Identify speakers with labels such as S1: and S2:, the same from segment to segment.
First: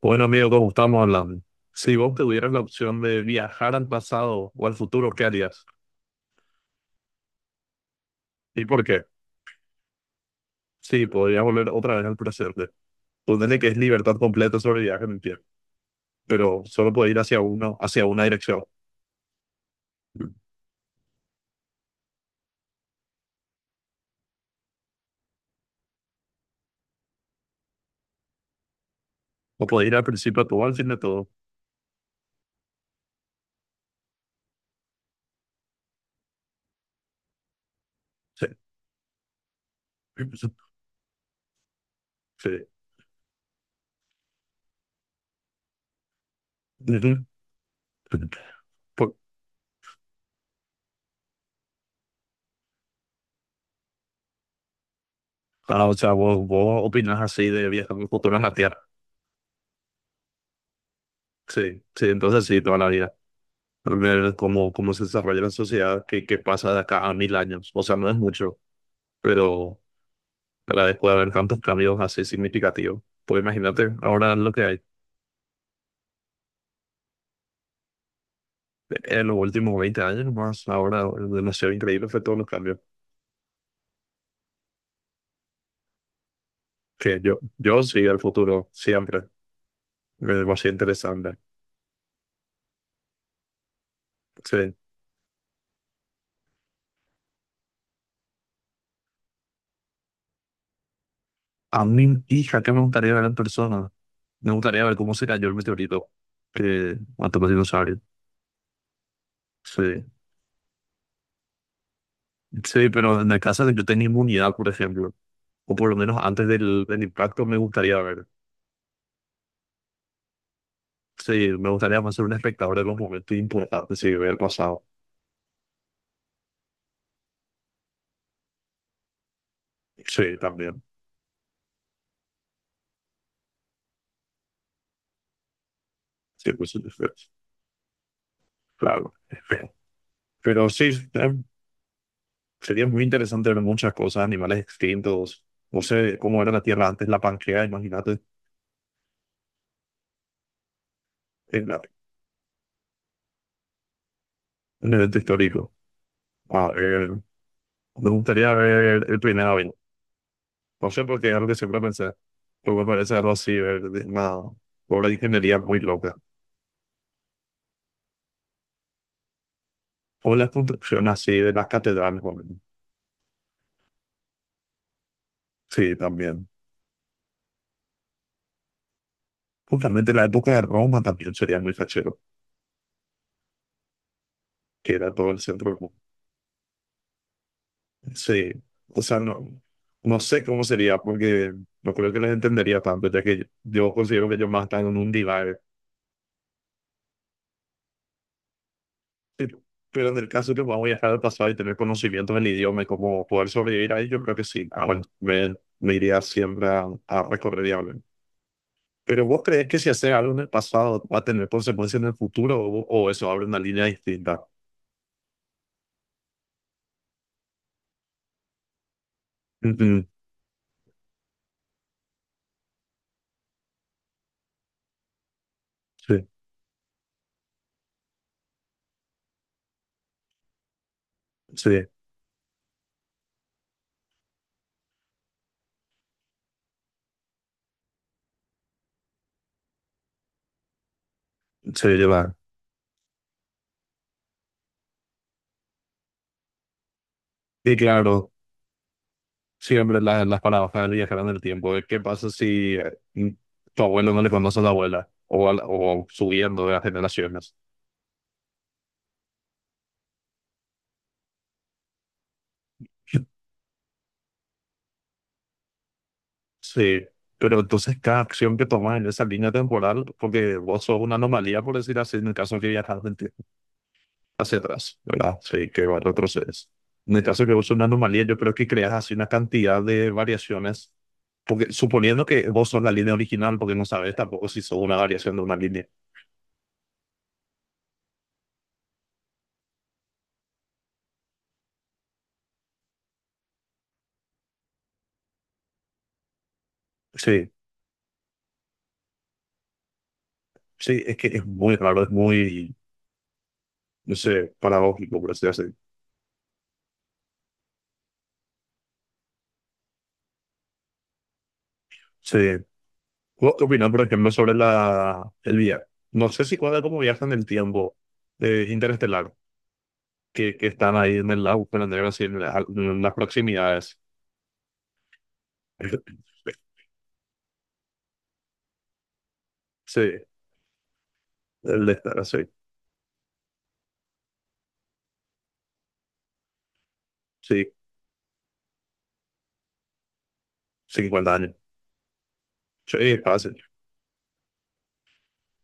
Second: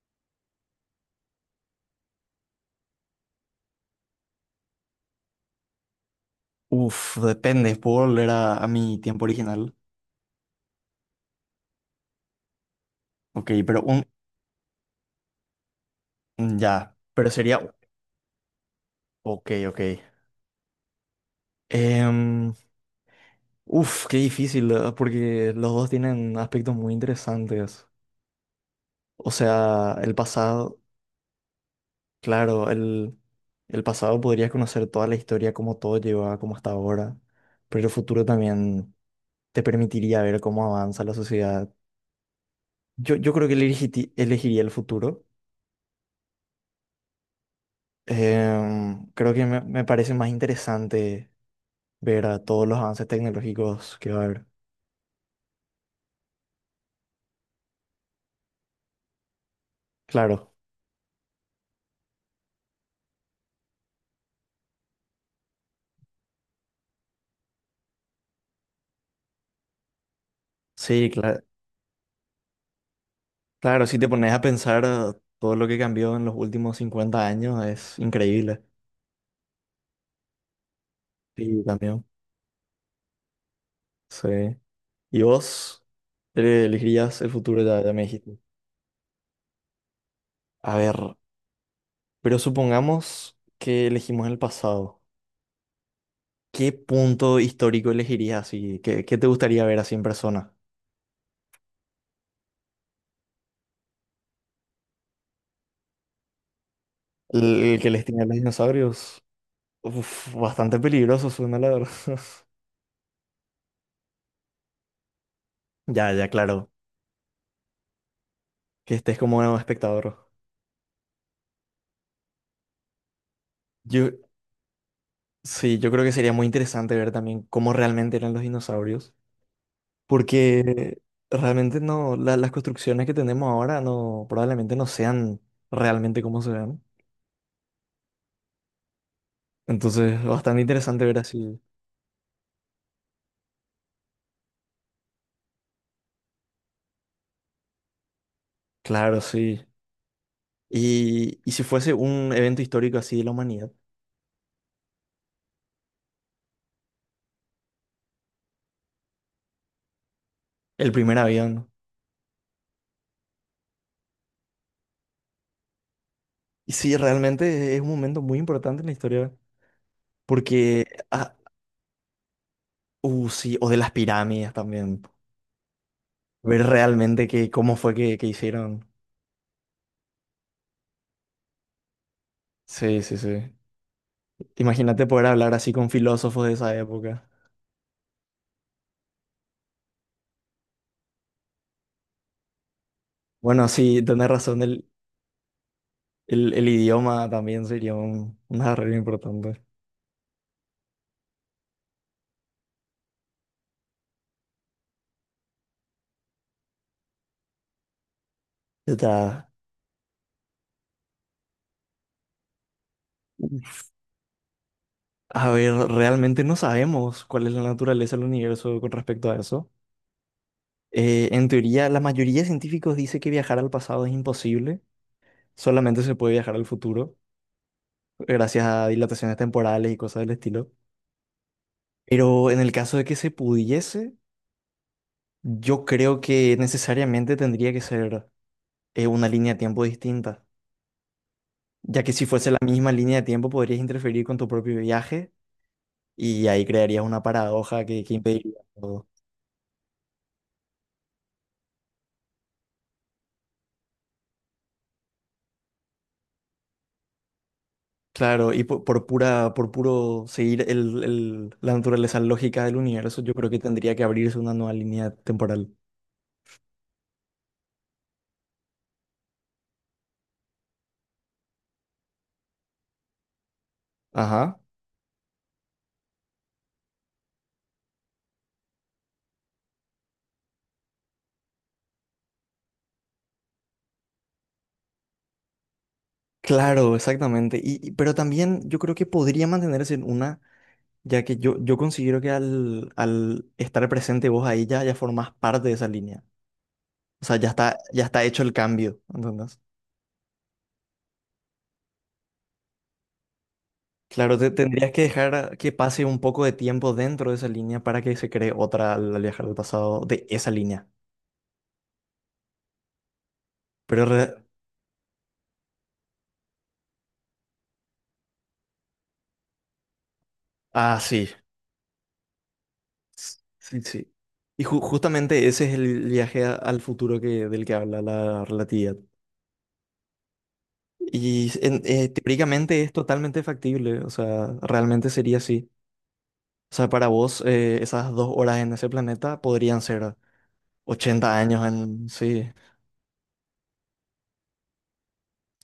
S1: Bueno, amigo, ¿cómo estamos hablando? Si vos tuvieras la opción de viajar al pasado o al futuro, ¿qué harías?
S2: Uf, depende. ¿Puedo volver a,
S1: ¿Y
S2: a
S1: por
S2: mi
S1: qué?
S2: tiempo original?
S1: Sí, podrías volver otra vez al presente.
S2: Ok,
S1: Ponele que es
S2: pero un...
S1: libertad completa sobre viaje en el tiempo, pero solo
S2: Ya,
S1: puede ir
S2: pero
S1: hacia
S2: sería...
S1: uno, hacia una dirección.
S2: Ok, ok. Em, uf, qué difícil, ¿verdad? Porque los dos tienen aspectos muy interesantes. O
S1: O puede ir
S2: sea,
S1: al
S2: el
S1: principio a todo, al
S2: pasado,
S1: fin de todo.
S2: claro, el pasado podrías conocer toda la historia, cómo todo lleva, a como hasta ahora, pero el futuro
S1: Sí.
S2: también te permitiría ver cómo avanza la sociedad.
S1: Sí.
S2: Yo creo que elegiría el futuro.
S1: Ujú. Por-
S2: Creo que me parece más interesante ver a todos los avances tecnológicos que va a haber.
S1: o sea, vos opinas así de viajar al futuro en la Tierra.
S2: Claro,
S1: Sí, sí, entonces sí, toda la vida. Ver cómo, cómo se desarrolla la sociedad, qué pasa de acá a 1000 años. O sea, no es mucho, pero para
S2: sí,
S1: después de haber tantos cambios así significativos. Pues
S2: claro,
S1: imagínate,
S2: si te pones
S1: ahora
S2: a
S1: lo que hay
S2: pensar todo lo que cambió en los últimos 50 años es increíble.
S1: en los últimos 20 años más, ahora es
S2: Sí,
S1: demasiado
S2: también.
S1: increíble fue todos los cambios.
S2: Sí. ¿Y vos
S1: Que
S2: elegirías el futuro ya,
S1: yo
S2: ya
S1: sí,
S2: me
S1: el
S2: dijiste?
S1: futuro, siempre, me va a ser
S2: A ver,
S1: interesante.
S2: pero supongamos que elegimos el
S1: Sí.
S2: pasado. ¿Qué punto histórico elegirías así? Qué te gustaría ver así en persona?
S1: A mi hija, ¿qué me gustaría ver en persona? Me gustaría ver cómo se cayó el meteorito que mató a los
S2: El que
S1: dinosaurios.
S2: les tiene a los dinosaurios?
S1: Sí,
S2: Uf, bastante peligroso suena la verdad.
S1: sí, pero en el caso de que yo tenga inmunidad, por ejemplo, o por lo
S2: Ya,
S1: menos
S2: ya,
S1: antes
S2: claro,
S1: del impacto, me gustaría ver.
S2: que estés como un espectador.
S1: Sí, me gustaría más ser un espectador de los momentos importantes,
S2: Yo,
S1: sí, ver el pasado.
S2: sí, yo creo que sería muy interesante ver también cómo realmente eran los dinosaurios,
S1: Sí, también.
S2: porque realmente no, las construcciones que tenemos ahora no, probablemente no sean realmente como se
S1: Sí, pues, sí,
S2: ven.
S1: sí, sí, claro. Es feo.
S2: Entonces, bastante
S1: Pero sí,
S2: interesante ver así.
S1: sería muy interesante ver muchas cosas, animales extintos. No sé cómo era la Tierra antes, la Pangea, imagínate,
S2: Claro, sí. Y si
S1: en, la-
S2: fuese un evento histórico así de la humanidad,
S1: en el evento histórico. A ver, me gustaría ver el primer avión. No
S2: el
S1: sé
S2: primer
S1: por qué, algo que
S2: avión.
S1: siempre pensé. Pero me parece algo así, ver de una obra de ingeniería muy loca.
S2: Y sí, realmente es un momento muy importante en la historia,
S1: O la
S2: porque,
S1: construcción así
S2: ah,
S1: de las catedrales. Bueno,
S2: sí, o de las pirámides también.
S1: sí, también.
S2: Ver realmente cómo fue que hicieron.
S1: Justamente la época de Roma también sería muy fachero,
S2: Sí, sí, sí.
S1: que
S2: Imagínate
S1: era
S2: poder
S1: todo el
S2: hablar así
S1: centro.
S2: con filósofos de esa época.
S1: Sí, o sea, no, no sé cómo sería porque no creo que les entendería tanto, ya que
S2: Bueno,
S1: yo,
S2: sí,
S1: considero
S2: tenés
S1: que ellos
S2: razón,
S1: más están en un divague.
S2: el idioma también sería un arreglo
S1: Pero,
S2: importante.
S1: pero en el caso que vamos a viajar al pasado y tener conocimientos del idioma y cómo poder sobrevivir ahí, yo creo que sí. Ah, bueno, me iría siempre a recorrer y hablar. Pero ¿vos
S2: Ya.
S1: crees que si haces algo en el pasado va a tener consecuencias en el futuro o eso abre una línea distinta?
S2: A ver, realmente no sabemos cuál es la naturaleza del universo con respecto a eso.
S1: Ujú,
S2: En teoría, la mayoría de científicos dice que viajar al pasado es imposible, solamente se
S1: sí,
S2: puede viajar al futuro, gracias a dilataciones temporales y cosas del estilo.
S1: sí,
S2: Pero en el caso de que se pudiese, yo creo que necesariamente tendría que ser una línea de tiempo distinta,
S1: sí,
S2: ya que si
S1: lleva.
S2: fuese la misma línea de tiempo podrías interferir con tu propio viaje y ahí crearías una
S1: Y
S2: paradoja que
S1: claro.
S2: impediría todo.
S1: Siempre la- las palabras para viajar en el tiempo. ¿Qué pasa si tu abuelo no le conoce a la abuela? O, o subiendo de las generaciones.
S2: Claro, y por pura, por puro seguir la naturaleza lógica del universo, yo creo que tendría que abrirse una nueva línea temporal.
S1: Sí, pero entonces cada acción que tomas en esa línea temporal, porque vos sos una anomalía, por decir así, en el caso que viajas del tiempo hacia
S2: Ajá.
S1: atrás, ¿verdad? Sí, que va, retrocedes. En el caso que vos sos una anomalía, yo creo que creas así una cantidad de variaciones, porque suponiendo que vos sos la línea original, porque no sabes tampoco si sos una variación de una línea.
S2: Claro, exactamente. Pero también yo creo que podría mantenerse en una, ya que yo considero que al estar presente vos ahí ya, ya formás parte de esa línea. O sea,
S1: Sí,
S2: ya está hecho el cambio, ¿entendés?
S1: sí, es que es muy raro, es muy no
S2: Claro,
S1: sé,
S2: tendrías que
S1: paradójico, por así
S2: dejar que
S1: decirlo.
S2: pase un poco de tiempo dentro de esa línea para que se cree otra al al viajar al pasado de esa línea.
S1: Sí. ¿Vos qué opinas, por
S2: Pero,
S1: ejemplo,
S2: re-
S1: sobre el viaje? No sé si cuadra cómo viajan el tiempo de interestelar, que están
S2: ah,
S1: ahí
S2: sí,
S1: en el lago, pero así, en las
S2: sí,
S1: proximidades.
S2: sí. Y justamente ese es el viaje al futuro que, del que habla la relatividad.
S1: Sí,
S2: Y
S1: el de estar así.
S2: teóricamente es totalmente factible, o sea, realmente sería así. O sea, para vos,
S1: Sí,
S2: esas dos horas en ese planeta podrían ser
S1: 50
S2: 80
S1: años.
S2: años en... Sí.
S1: Sí, fácil.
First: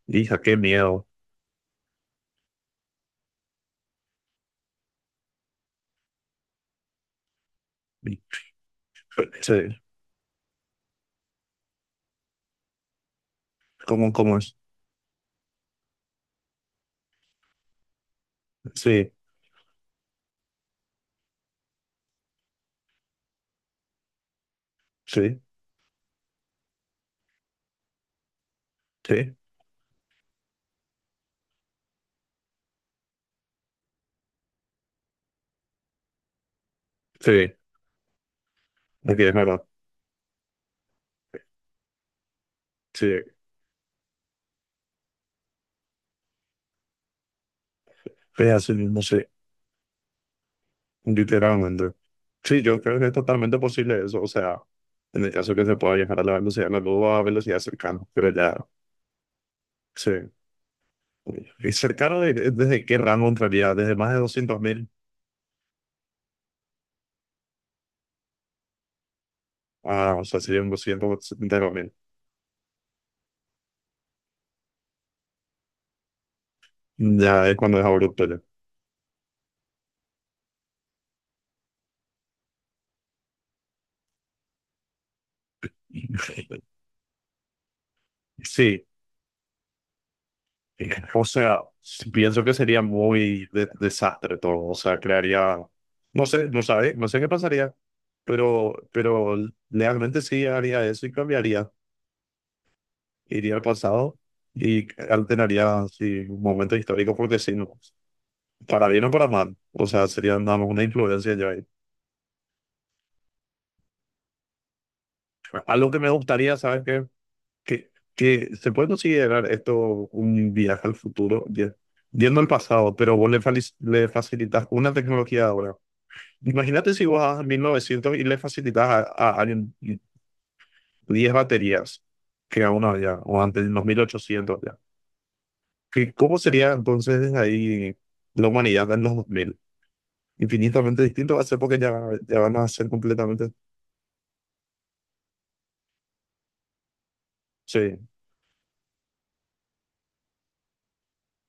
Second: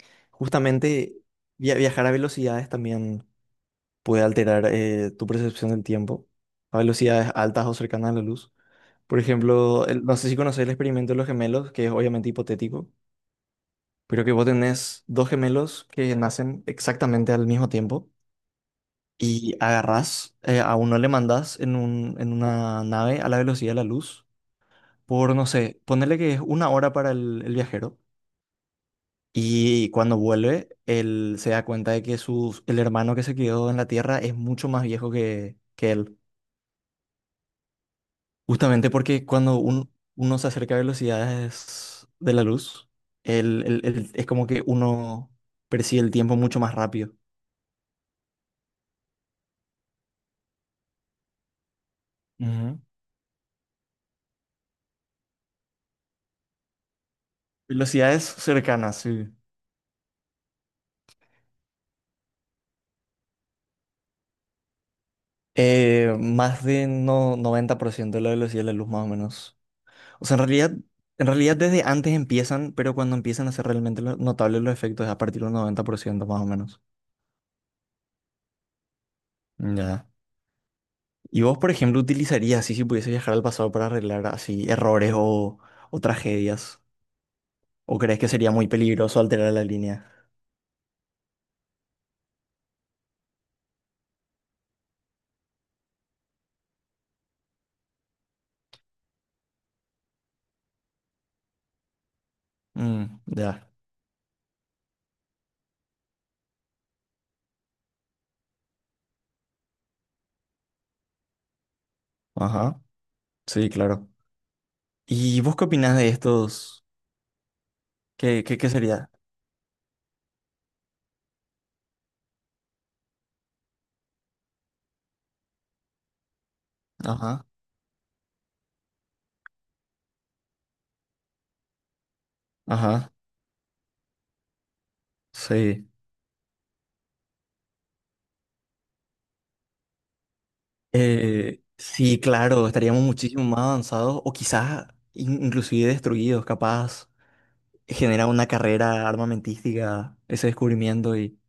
S1: Hija, qué miedo.
S2: Justamente viajar a velocidades también puede alterar tu percepción del tiempo a velocidades altas o cercanas a la luz. Por
S1: Sí,
S2: ejemplo, no sé si conoces el experimento de los gemelos, que es obviamente hipotético,
S1: ¿cómo,
S2: pero que
S1: cómo
S2: vos
S1: es?
S2: tenés dos gemelos que nacen exactamente al mismo tiempo
S1: Sí,
S2: y agarrás, a uno le mandás en en una nave a la velocidad de la luz por,
S1: sí,
S2: no sé, ponerle que es una hora para el viajero.
S1: sí,
S2: Y cuando vuelve, él se da cuenta de que el hermano que se quedó en la Tierra es mucho más viejo que él.
S1: sí.
S2: Justamente
S1: Aquí
S2: porque
S1: es
S2: cuando
S1: verdad.
S2: uno se acerca a velocidades de la luz,
S1: Sí,
S2: es como que uno percibe el tiempo mucho más rápido.
S1: es así mismo, sí. Literalmente. Sí,
S2: Ujú.
S1: yo creo que es totalmente posible eso. O sea, en el caso que se pueda viajar a la velocidad de la luz o a velocidad cercana,
S2: Velocidades
S1: pero ya,
S2: cercanas, sí.
S1: sí. ¿Y cercano desde qué rango entraría? Desde más de 200.000,
S2: Más de no, 90% de la velocidad de la luz, más o menos.
S1: ah, o
S2: O sea,
S1: sea, serían doscientos
S2: en realidad
S1: setenta
S2: desde
S1: mil
S2: antes empiezan, pero cuando empiezan a ser realmente notables los efectos es a partir del ciento más o menos.
S1: Ya es cuando es abrupto. Ya.
S2: Ya. ¿Y vos, por ejemplo, utilizarías así si pudiese viajar al pasado para arreglar así errores o tragedias? ¿O crees que sería muy
S1: Sí,
S2: peligroso alterar la línea?
S1: o sea, pienso que sería muy desastre todo. O sea, crearía, no sé, no sabe, no sé qué pasaría, pero realmente sí haría eso y cambiaría. Iría al
S2: Ya.
S1: pasado y alteraría sí, un momento histórico porque sí, no, para bien o para mal. O sea, sería nada más una influencia yo ahí.
S2: Ajá. Sí, claro. ¿Y vos qué
S1: Algo
S2: opinás
S1: que
S2: de
S1: me gustaría, ¿sabes
S2: estos?
S1: qué?
S2: ¿Qué,
S1: Que
S2: qué, qué
S1: se puede
S2: sería?
S1: considerar esto un viaje al futuro, viendo el pasado, pero vos le facilitas una tecnología ahora. Imagínate si vos vas a
S2: Ajá.
S1: 1900 y le facilitas a alguien 10 baterías que aún
S2: Ajá.
S1: había, o antes, en los 1800 ya.
S2: Sí.
S1: ¿Qué- ¿Cómo sería entonces ahí la humanidad en los 2000? Infinitamente distinto va a ser porque ya,
S2: Sí,
S1: ya van
S2: claro,
S1: a ser
S2: estaríamos muchísimo
S1: completamente.
S2: más avanzados o quizás inclusive destruidos, capaz.
S1: Sí,
S2: Genera una carrera armamentística, ese descubrimiento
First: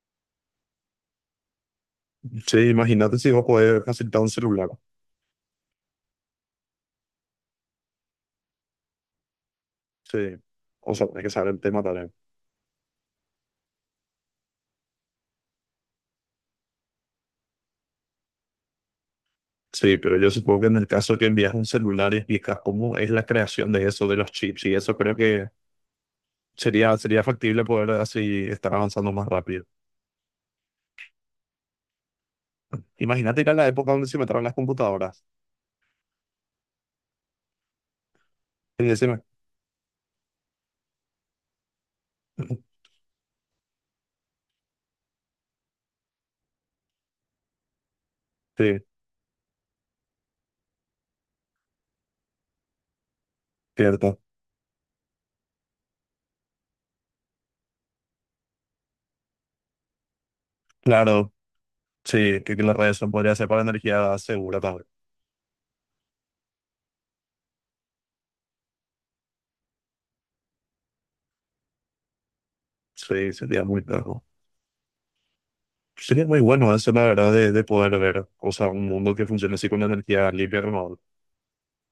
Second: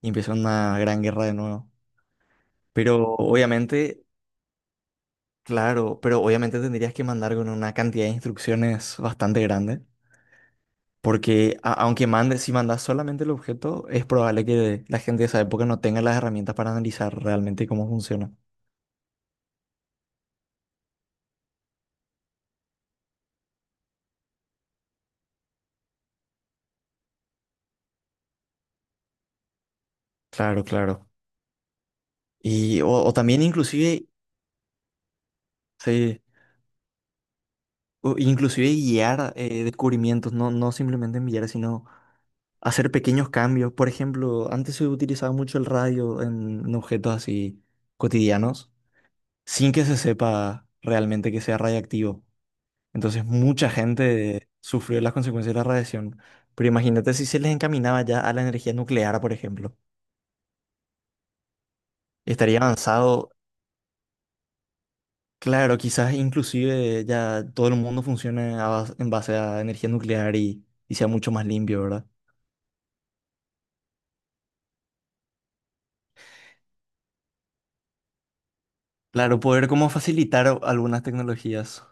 S2: y empieza una gran guerra de nuevo.
S1: sí,
S2: Pero
S1: imagínate si vos podés
S2: obviamente,
S1: facilitar un celular.
S2: claro, pero obviamente tendrías que mandar con una cantidad de instrucciones bastante grande,
S1: Sí, o sea, tenés que saber
S2: porque
S1: el tema
S2: aunque
S1: también.
S2: mandes, si mandas solamente el objeto, es probable que la gente de esa época no tenga las herramientas para analizar realmente cómo funciona.
S1: Sí, pero yo supongo que en el caso que envías un celular y explicas cómo es la creación de eso, de los chips y eso, creo que sería, sería factible poder así estar avanzando más rápido.
S2: Claro, claro. Y o
S1: Imagínate
S2: también
S1: ir a la época
S2: inclusive,
S1: donde se metieron las computadoras.
S2: sí, o inclusive
S1: Sí, decime.
S2: guiar descubrimientos, no simplemente enviar, sino hacer pequeños cambios. Por ejemplo, antes se utilizaba mucho el radio en objetos así cotidianos,
S1: Sí,
S2: sin que se sepa realmente que sea radiactivo. Entonces mucha
S1: cierto.
S2: gente sufrió las consecuencias de la radiación. Pero imagínate si se les encaminaba ya a la energía nuclear, por ejemplo.
S1: Claro, sí,
S2: Estaría
S1: que las redes son
S2: avanzado,
S1: podría ser para energía segura también.
S2: claro, quizás inclusive ya todo el mundo funcione a en base a energía nuclear y sea mucho más limpio, ¿verdad?
S1: Sí, sería muy claro. Sería muy bueno eso, la verdad, de poder ver, o sea, un mundo que
S2: Claro,
S1: funcione
S2: poder
S1: así con
S2: como
S1: energía limpia
S2: facilitar
S1: y renovable.
S2: algunas tecnologías.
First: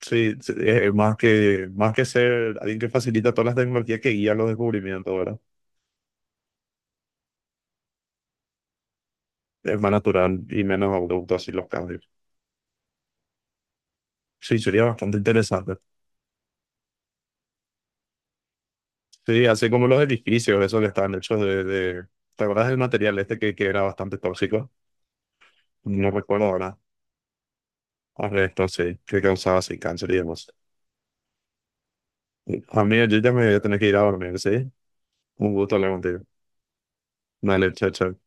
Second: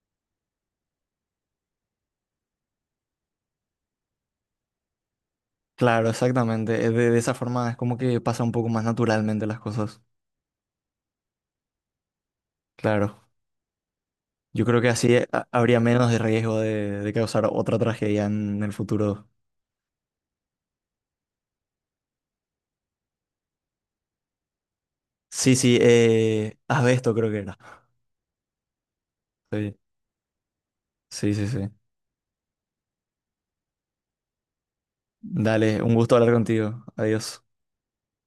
S1: Sí, sí, es más que ser alguien que facilita todas las tecnologías que guían los descubrimientos, ¿verdad?
S2: Claro, exactamente. De esa forma es como que pasa un poco más naturalmente las
S1: Es más
S2: cosas.
S1: natural y menos abrupto así los cambios.
S2: Claro.
S1: Sí,
S2: Yo creo
S1: sería
S2: que
S1: bastante
S2: así
S1: interesante.
S2: habría menos de riesgo de causar otra tragedia en el futuro.
S1: Sí, así como los edificios, esos que están hechos de... ¿Te acuerdas del material este que era bastante tóxico?
S2: Sí, sí,
S1: No recuerdo ahora.
S2: asbesto creo que era.
S1: Ahora esto sí, que causaba
S2: Sí,
S1: así cáncer y demás.
S2: sí, sí, sí.
S1: A mí yo ya me voy a tener que ir a dormir, ¿sí? Un gusto
S2: Dale,
S1: hablar
S2: un gusto
S1: contigo.
S2: hablar contigo. Adiós.
S1: Dale, chao, chao.